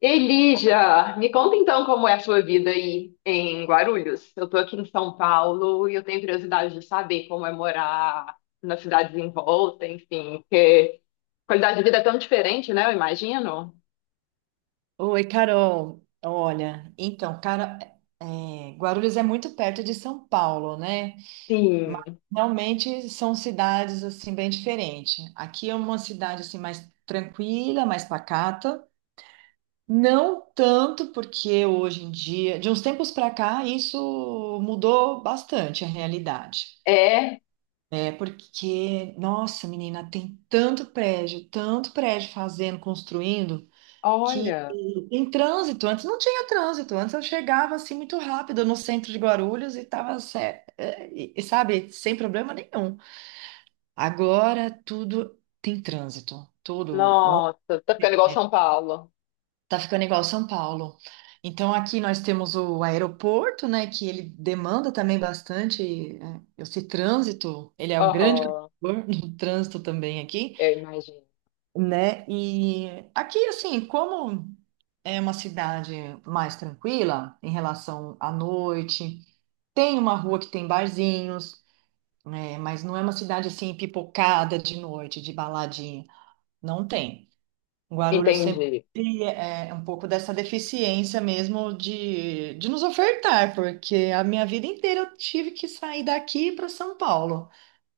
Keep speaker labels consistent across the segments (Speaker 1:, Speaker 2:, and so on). Speaker 1: Elija, me conta então como é a sua vida aí em Guarulhos. Eu tô aqui em São Paulo e eu tenho curiosidade de saber como é morar nas cidades em volta, enfim, porque a qualidade de vida é tão diferente, né? Eu imagino.
Speaker 2: Oi, Carol. Olha, então, cara, Guarulhos é muito perto de São Paulo, né? Mas
Speaker 1: Sim,
Speaker 2: realmente são cidades assim bem diferentes. Aqui é uma cidade assim mais tranquila, mais pacata. Não tanto porque hoje em dia, de uns tempos para cá, isso mudou bastante a realidade.
Speaker 1: é.
Speaker 2: É porque, nossa, menina, tem tanto prédio fazendo, construindo.
Speaker 1: Olha,
Speaker 2: Em trânsito, antes não tinha trânsito, antes eu chegava assim muito rápido no centro de Guarulhos e estava, sabe, sem problema nenhum. Agora tudo tem trânsito, tudo. Ontem.
Speaker 1: nossa, tá ficando igual São Paulo.
Speaker 2: Tá ficando igual São Paulo. Então aqui nós temos o aeroporto, né, que ele demanda também bastante esse trânsito, ele é o grande
Speaker 1: Aham,
Speaker 2: contribuidor do trânsito também aqui,
Speaker 1: eu imagino.
Speaker 2: né? E aqui, assim, como é uma cidade mais tranquila em relação à noite, tem uma rua que tem barzinhos, né? Mas não é uma cidade assim pipocada de noite, de baladinha. Não tem. Guarulhos sempre
Speaker 1: Entendi.
Speaker 2: é um pouco dessa deficiência mesmo de nos ofertar, porque a minha vida inteira eu tive que sair daqui para São Paulo.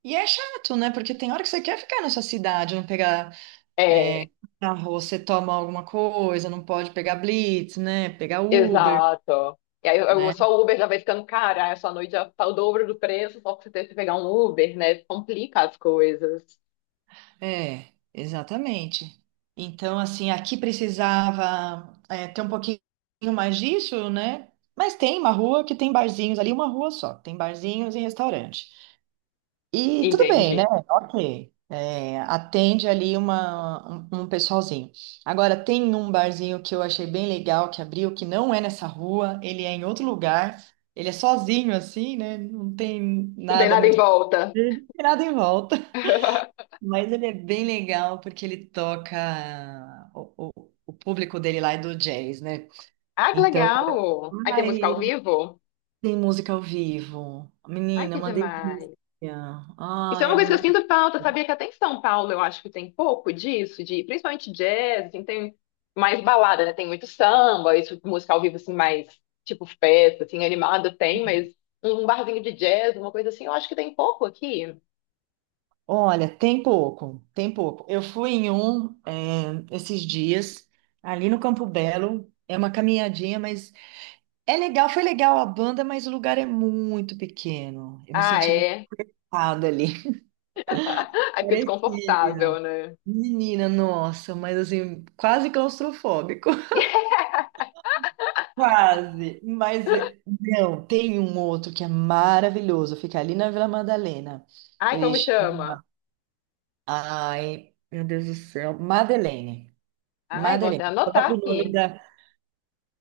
Speaker 2: E é chato, né? Porque tem hora que você quer ficar nessa cidade, não pegar.
Speaker 1: É.
Speaker 2: Ah, você toma alguma coisa, não pode pegar Blitz, né? Pegar Uber,
Speaker 1: Exato. E aí,
Speaker 2: né?
Speaker 1: só o Uber já vai ficando caro, aí a sua noite já tá o dobro do preço, só pra você ter que pegar um Uber, né? Complica as coisas.
Speaker 2: É, exatamente. Então, assim, aqui precisava ter um pouquinho mais disso, né? Mas tem uma rua que tem barzinhos ali, uma rua só, tem barzinhos e restaurante. E tudo bem, né?
Speaker 1: Entendi.
Speaker 2: Ok. É, atende ali um pessoalzinho. Agora, tem um barzinho que eu achei bem legal que abriu, que não é nessa rua, ele é em outro lugar, ele é sozinho assim, né? Não tem
Speaker 1: Não tem
Speaker 2: nada
Speaker 1: nada em
Speaker 2: muito.
Speaker 1: volta.
Speaker 2: Não tem nada em volta. Mas ele é bem legal porque ele toca. O público dele lá é do jazz, né?
Speaker 1: Ah, que
Speaker 2: Então,
Speaker 1: legal! Aí tem música
Speaker 2: ai,
Speaker 1: ao vivo?
Speaker 2: tem música ao vivo.
Speaker 1: Ai,
Speaker 2: Menina, é
Speaker 1: que
Speaker 2: uma
Speaker 1: demais!
Speaker 2: delícia. Ah,
Speaker 1: Isso é uma
Speaker 2: é
Speaker 1: coisa que eu
Speaker 2: muito.
Speaker 1: sinto falta, sabia que até em São Paulo eu acho que tem pouco disso, de principalmente jazz, assim, tem mais balada, né? Tem muito samba, isso, música ao vivo, assim, mais tipo festa, assim, animada tem, mas um barzinho de jazz, uma coisa assim, eu acho que tem pouco aqui.
Speaker 2: Olha, tem pouco, tem pouco. Eu fui em um, esses dias, ali no Campo Belo. É uma caminhadinha, mas é legal, foi legal a banda, mas o lugar é muito pequeno. Eu me
Speaker 1: Ah,
Speaker 2: senti muito
Speaker 1: é.
Speaker 2: errada ali.
Speaker 1: Aqui desconfortável,
Speaker 2: Parecia.
Speaker 1: né?
Speaker 2: Menina, nossa, mas assim, quase claustrofóbico. Quase. Mas não, tem um outro que é maravilhoso, fica ali na Vila Madalena.
Speaker 1: Ai,
Speaker 2: Ele.
Speaker 1: como chama?
Speaker 2: Ai, meu Deus do céu, Madeleine.
Speaker 1: Ai, vou
Speaker 2: Madeleine,
Speaker 1: até
Speaker 2: o
Speaker 1: anotar
Speaker 2: próprio nome
Speaker 1: aqui.
Speaker 2: da.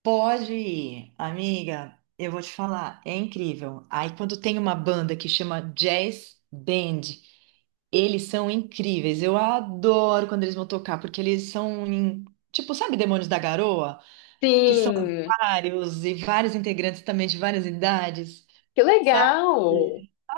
Speaker 2: Pode ir, amiga, eu vou te falar, é incrível. Aí quando tem uma banda que chama Jazz Band, eles são incríveis. Eu adoro quando eles vão tocar, porque tipo, sabe Demônios da Garoa? Que são
Speaker 1: Sim,
Speaker 2: vários e vários integrantes também de várias idades,
Speaker 1: que
Speaker 2: sabe?
Speaker 1: legal!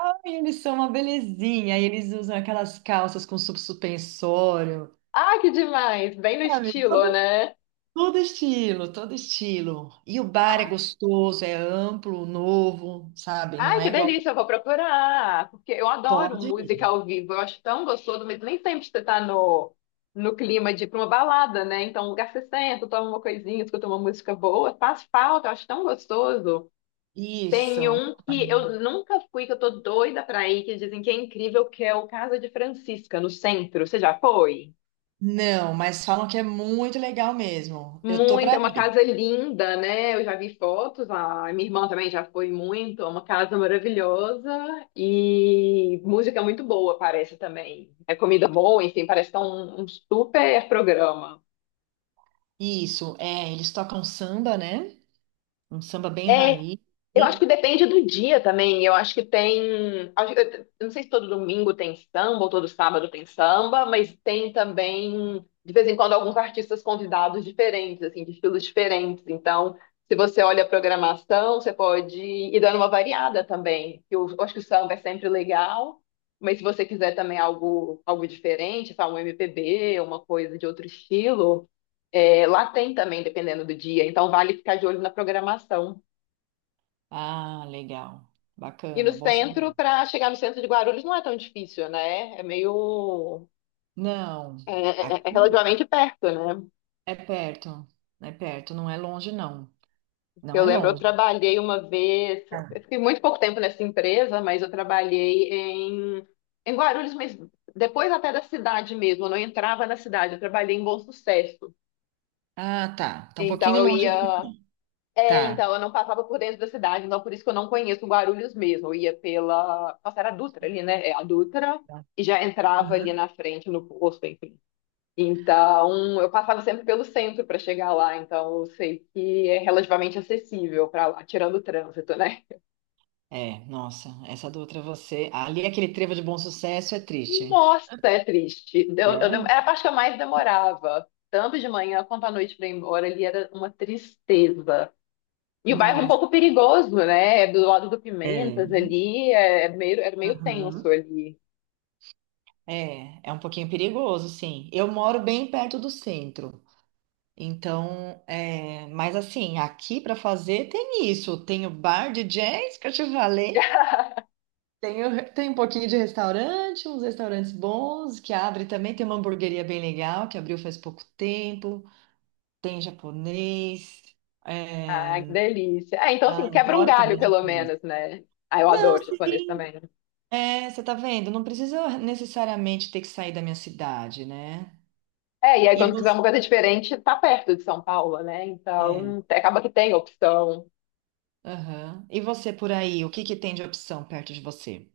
Speaker 2: Ai, eles são uma belezinha, e eles usam aquelas calças com suspensório.
Speaker 1: Ai, que demais! Bem no
Speaker 2: Sabe?
Speaker 1: estilo, né?
Speaker 2: Todo estilo, todo estilo. E o bar é
Speaker 1: Ah,
Speaker 2: gostoso, é amplo, novo, sabe? Não
Speaker 1: ai,
Speaker 2: é
Speaker 1: que
Speaker 2: igual.
Speaker 1: delícia! Eu vou procurar, porque eu adoro
Speaker 2: Pode ir.
Speaker 1: música ao vivo. Eu acho tão gostoso, mas nem sempre você tá no clima de ir pra uma balada, né? Então, um lugar que você senta, toma uma coisinha, escuta uma música boa, faz falta, eu acho tão gostoso. Tem
Speaker 2: Isso.
Speaker 1: um que eu nunca fui, que eu tô doida pra ir, que dizem que é incrível, que é o Casa de Francisca, no centro. Você já foi?
Speaker 2: Não, mas falam que é muito legal mesmo. Eu tô
Speaker 1: Muito,
Speaker 2: pra
Speaker 1: é uma
Speaker 2: ir.
Speaker 1: casa linda, né? Eu já vi fotos, a minha irmã também já foi muito, é uma casa maravilhosa e música é muito boa, parece também. É comida boa, enfim, parece que é um super programa.
Speaker 2: Isso, é. Eles tocam samba, né? Um samba bem
Speaker 1: É,
Speaker 2: raiz.
Speaker 1: eu acho que
Speaker 2: Sim.
Speaker 1: depende do dia também. Eu acho que tem. Eu não sei se todo domingo tem samba ou todo sábado tem samba, mas tem também, de vez em quando, alguns artistas convidados diferentes, assim, de estilos diferentes. Então, se você olha a programação, você pode ir dando uma variada também. Eu acho que o samba é sempre legal, mas se você quiser também algo, algo diferente, sabe, um MPB, uma coisa de outro estilo, é, lá tem também, dependendo do dia. Então, vale ficar de olho na programação.
Speaker 2: Ah, legal.
Speaker 1: E no
Speaker 2: Bacana, bom
Speaker 1: centro,
Speaker 2: saber.
Speaker 1: para chegar no centro de Guarulhos não é tão difícil, né? É meio.
Speaker 2: Não,
Speaker 1: É, é
Speaker 2: aqui
Speaker 1: relativamente perto, né?
Speaker 2: é perto. É perto, não é longe, não. Não
Speaker 1: Eu
Speaker 2: é
Speaker 1: lembro, eu
Speaker 2: longe.
Speaker 1: trabalhei uma vez, eu fiquei muito pouco tempo nessa empresa, mas eu trabalhei em Guarulhos, mas depois até da cidade mesmo, eu não entrava na cidade, eu trabalhei em Bom Sucesso.
Speaker 2: Ah, tá. Tá um
Speaker 1: Então
Speaker 2: pouquinho
Speaker 1: eu
Speaker 2: longe
Speaker 1: ia.
Speaker 2: daqui.
Speaker 1: É, então eu não passava por dentro da cidade, então por isso que eu não conheço Guarulhos mesmo. Eu ia pela. Nossa, era a Dutra ali, né? É a Dutra,
Speaker 2: Tá.
Speaker 1: e já entrava ali
Speaker 2: Uhum.
Speaker 1: na frente no posto, enfim. Então, eu passava sempre pelo centro para chegar lá, então eu sei que é relativamente acessível para lá, tirando o trânsito, né?
Speaker 2: É, nossa, essa do Outra é você ali, aquele trevo de bom sucesso é triste.
Speaker 1: Nossa, é triste.
Speaker 2: É?
Speaker 1: Era a parte que eu mais demorava, tanto de manhã quanto à noite para ir embora, ali era uma tristeza. E o bairro é um
Speaker 2: Nossa,
Speaker 1: pouco perigoso, né? É do lado do Pimentas
Speaker 2: é.
Speaker 1: ali, é, é meio, era meio tenso
Speaker 2: Uhum.
Speaker 1: ali.
Speaker 2: É, é um pouquinho perigoso, sim. Eu moro bem perto do centro. Então, é, mas assim, aqui para fazer tem isso. Tem o bar de jazz que eu te falei. Tem, tem um pouquinho de restaurante, uns restaurantes bons que abre também. Tem uma hamburgueria bem legal que abriu faz pouco tempo. Tem japonês,
Speaker 1: Ah, que
Speaker 2: é.
Speaker 1: delícia. Ah, então,
Speaker 2: Ah,
Speaker 1: assim, quebra um
Speaker 2: adoro
Speaker 1: galho,
Speaker 2: também
Speaker 1: pelo
Speaker 2: japonês.
Speaker 1: menos, né? Ah, eu
Speaker 2: Não,
Speaker 1: adoro japonês
Speaker 2: sim.
Speaker 1: também, né?
Speaker 2: É, você tá vendo? Não preciso necessariamente ter que sair da minha cidade, né?
Speaker 1: É, e aí
Speaker 2: E
Speaker 1: quando quiser
Speaker 2: você,
Speaker 1: uma coisa diferente, tá perto de São Paulo, né?
Speaker 2: é,
Speaker 1: Então, acaba que tem opção.
Speaker 2: aham. E você por aí, o que que tem de opção perto de você?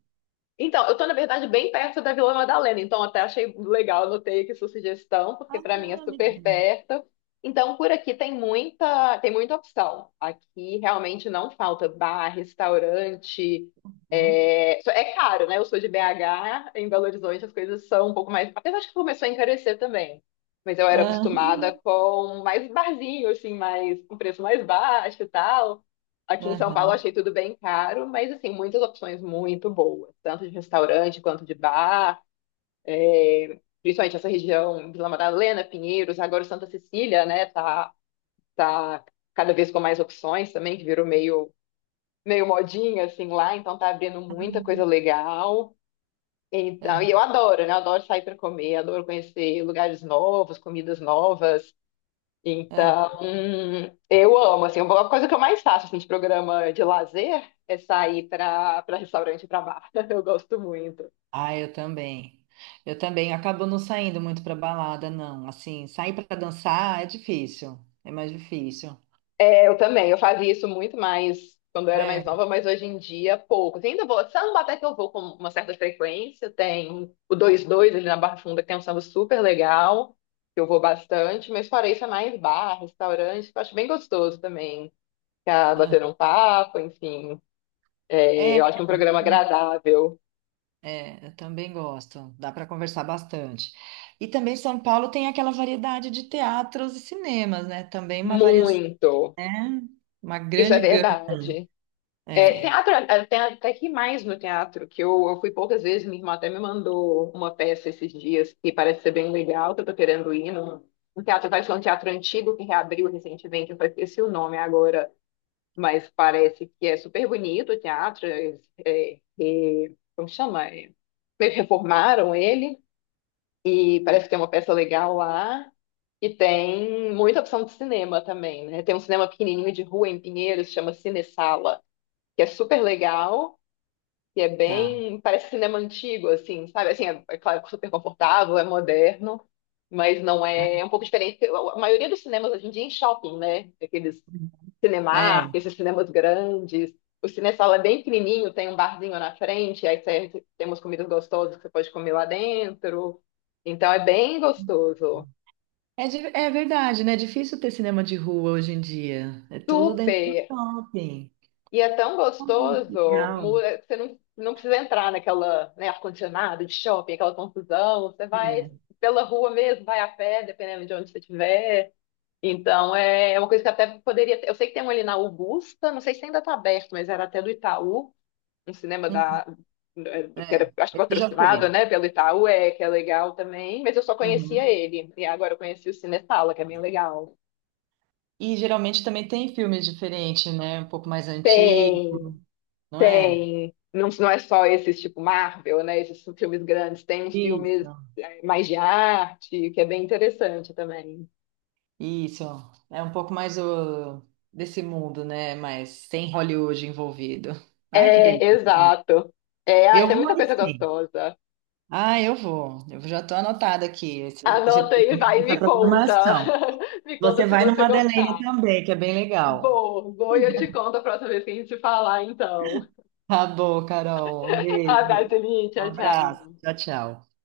Speaker 1: Então, eu tô, na verdade, bem perto da Vila Madalena, então até achei legal, anotei aqui sua sugestão, porque para mim é
Speaker 2: Ah,
Speaker 1: super
Speaker 2: legal.
Speaker 1: perto. Então, por aqui tem muita opção. Aqui realmente não falta bar, restaurante.
Speaker 2: Hum?
Speaker 1: É, é caro, né? Eu sou de BH, em Belo Horizonte as coisas são um pouco mais. Apesar de que começou a encarecer também. Mas eu era
Speaker 2: Ah,
Speaker 1: acostumada com mais barzinho, assim, mais, com preço mais baixo e tal. Aqui em São Paulo eu
Speaker 2: aham,
Speaker 1: achei tudo bem caro, mas assim, muitas opções muito boas, tanto de restaurante quanto de bar, é, principalmente essa região, Vila Madalena, Pinheiros, agora Santa Cecília, né, tá cada vez com mais opções também, que virou meio, meio modinha, assim, lá, então tá abrindo muita coisa legal. Então,
Speaker 2: ah.
Speaker 1: e eu adoro, né, adoro sair para comer, adoro conhecer lugares novos, comidas novas,
Speaker 2: Ah.
Speaker 1: então, eu amo, assim, uma coisa que eu mais faço, assim, de programa de lazer é sair para restaurante, para bar. Eu gosto muito.
Speaker 2: Ah, eu também. Eu também acabo não saindo muito pra balada, não. Assim, sair pra dançar é difícil. É mais difícil.
Speaker 1: É, eu também, eu fazia isso muito mais quando eu era mais
Speaker 2: É.
Speaker 1: nova, mas hoje em dia pouco. Assim, ainda vou, samba até que eu vou com uma certa frequência, tem o dois dois ali na Barra Funda, que tem um samba super legal, que eu vou bastante, mas fora isso é mais bar, restaurante, que eu acho bem gostoso também, ficar
Speaker 2: Ah.
Speaker 1: batendo um papo, enfim. É,
Speaker 2: É, é, é,
Speaker 1: eu acho um programa agradável,
Speaker 2: é, eu também gosto. Dá para conversar bastante. E também São Paulo tem aquela variedade de teatros e cinemas, né? Também uma variação,
Speaker 1: muito.
Speaker 2: né? Uma
Speaker 1: Isso é
Speaker 2: grande gama.
Speaker 1: verdade. É,
Speaker 2: É,
Speaker 1: teatro, é, é, tem até que mais no teatro, que eu fui poucas vezes, minha irmã até me mandou uma peça esses dias, que parece ser bem legal, que eu tô querendo ir um teatro, parece que é um teatro antigo que reabriu recentemente, eu só esqueci o nome agora, mas parece que é super bonito o teatro, é, é, é, como chama? É, meio que reformaram ele, e parece que tem uma peça legal lá, e tem muita opção de cinema também, né? Tem um cinema pequenininho de rua em Pinheiros, chama Cinesala, que é super legal, que é
Speaker 2: tá.
Speaker 1: bem, parece cinema antigo, assim, sabe? Assim, é, é claro, super confortável, é moderno, mas não é, é um pouco diferente. A maioria dos cinemas hoje em dia é em shopping, né? Aqueles Cinemark,
Speaker 2: É.
Speaker 1: esses cinemas grandes. O Cinesala é bem pequenininho, tem um barzinho na frente, aí você, tem comidas gostosas que você pode comer lá dentro. Então é bem gostoso.
Speaker 2: É, é verdade, né? É difícil ter cinema de rua hoje em dia. É tudo dentro do
Speaker 1: Super!
Speaker 2: shopping.
Speaker 1: E é tão
Speaker 2: Que
Speaker 1: gostoso,
Speaker 2: legal.
Speaker 1: é, você não precisa entrar naquela, né, ar-condicionado de shopping, aquela confusão. Você vai
Speaker 2: É.
Speaker 1: pela rua mesmo, vai a pé, dependendo de onde você estiver. Então, é, é uma coisa que até poderia ter. Eu sei que tem um ali na Augusta, não sei se ainda está aberto, mas era até do Itaú, um cinema
Speaker 2: Uhum,
Speaker 1: da, é, que
Speaker 2: é.
Speaker 1: era, acho que
Speaker 2: Isso já
Speaker 1: patrocinado,
Speaker 2: foi.
Speaker 1: né, pelo Itaú, é, que é legal também, mas eu só conhecia
Speaker 2: Uhum.
Speaker 1: ele. E agora eu conheci o Cinesala, que é bem legal.
Speaker 2: E geralmente também tem filmes diferentes, né? Um pouco mais antigos,
Speaker 1: Tem.
Speaker 2: não é?
Speaker 1: Tem, não, não é só esses tipo Marvel, né? Esses filmes grandes, tem filmes
Speaker 2: Isso.
Speaker 1: é, mais de arte, que é bem interessante também.
Speaker 2: Isso, é um pouco mais o, desse mundo, né? Mas sem Hollywood envolvido. Ai, que
Speaker 1: É,
Speaker 2: delícia.
Speaker 1: exato. É, ai,
Speaker 2: Eu
Speaker 1: tem
Speaker 2: vou
Speaker 1: muita
Speaker 2: aí
Speaker 1: coisa
Speaker 2: sim.
Speaker 1: gostosa.
Speaker 2: Ah, eu vou. Eu já estou anotada aqui esse
Speaker 1: Anota aí, vai e
Speaker 2: essa
Speaker 1: me conta.
Speaker 2: programação.
Speaker 1: Me
Speaker 2: Você
Speaker 1: conta se
Speaker 2: vai no
Speaker 1: você
Speaker 2: Madeleine
Speaker 1: gostar.
Speaker 2: também, que é bem legal.
Speaker 1: Vou, vou e eu te conto a próxima vez que a gente se falar, então.
Speaker 2: Tá bom, Carol. Um
Speaker 1: Abraço,
Speaker 2: beijo.
Speaker 1: Eli,
Speaker 2: Um
Speaker 1: tchau,
Speaker 2: abraço.
Speaker 1: tchau.
Speaker 2: Tchau, tchau.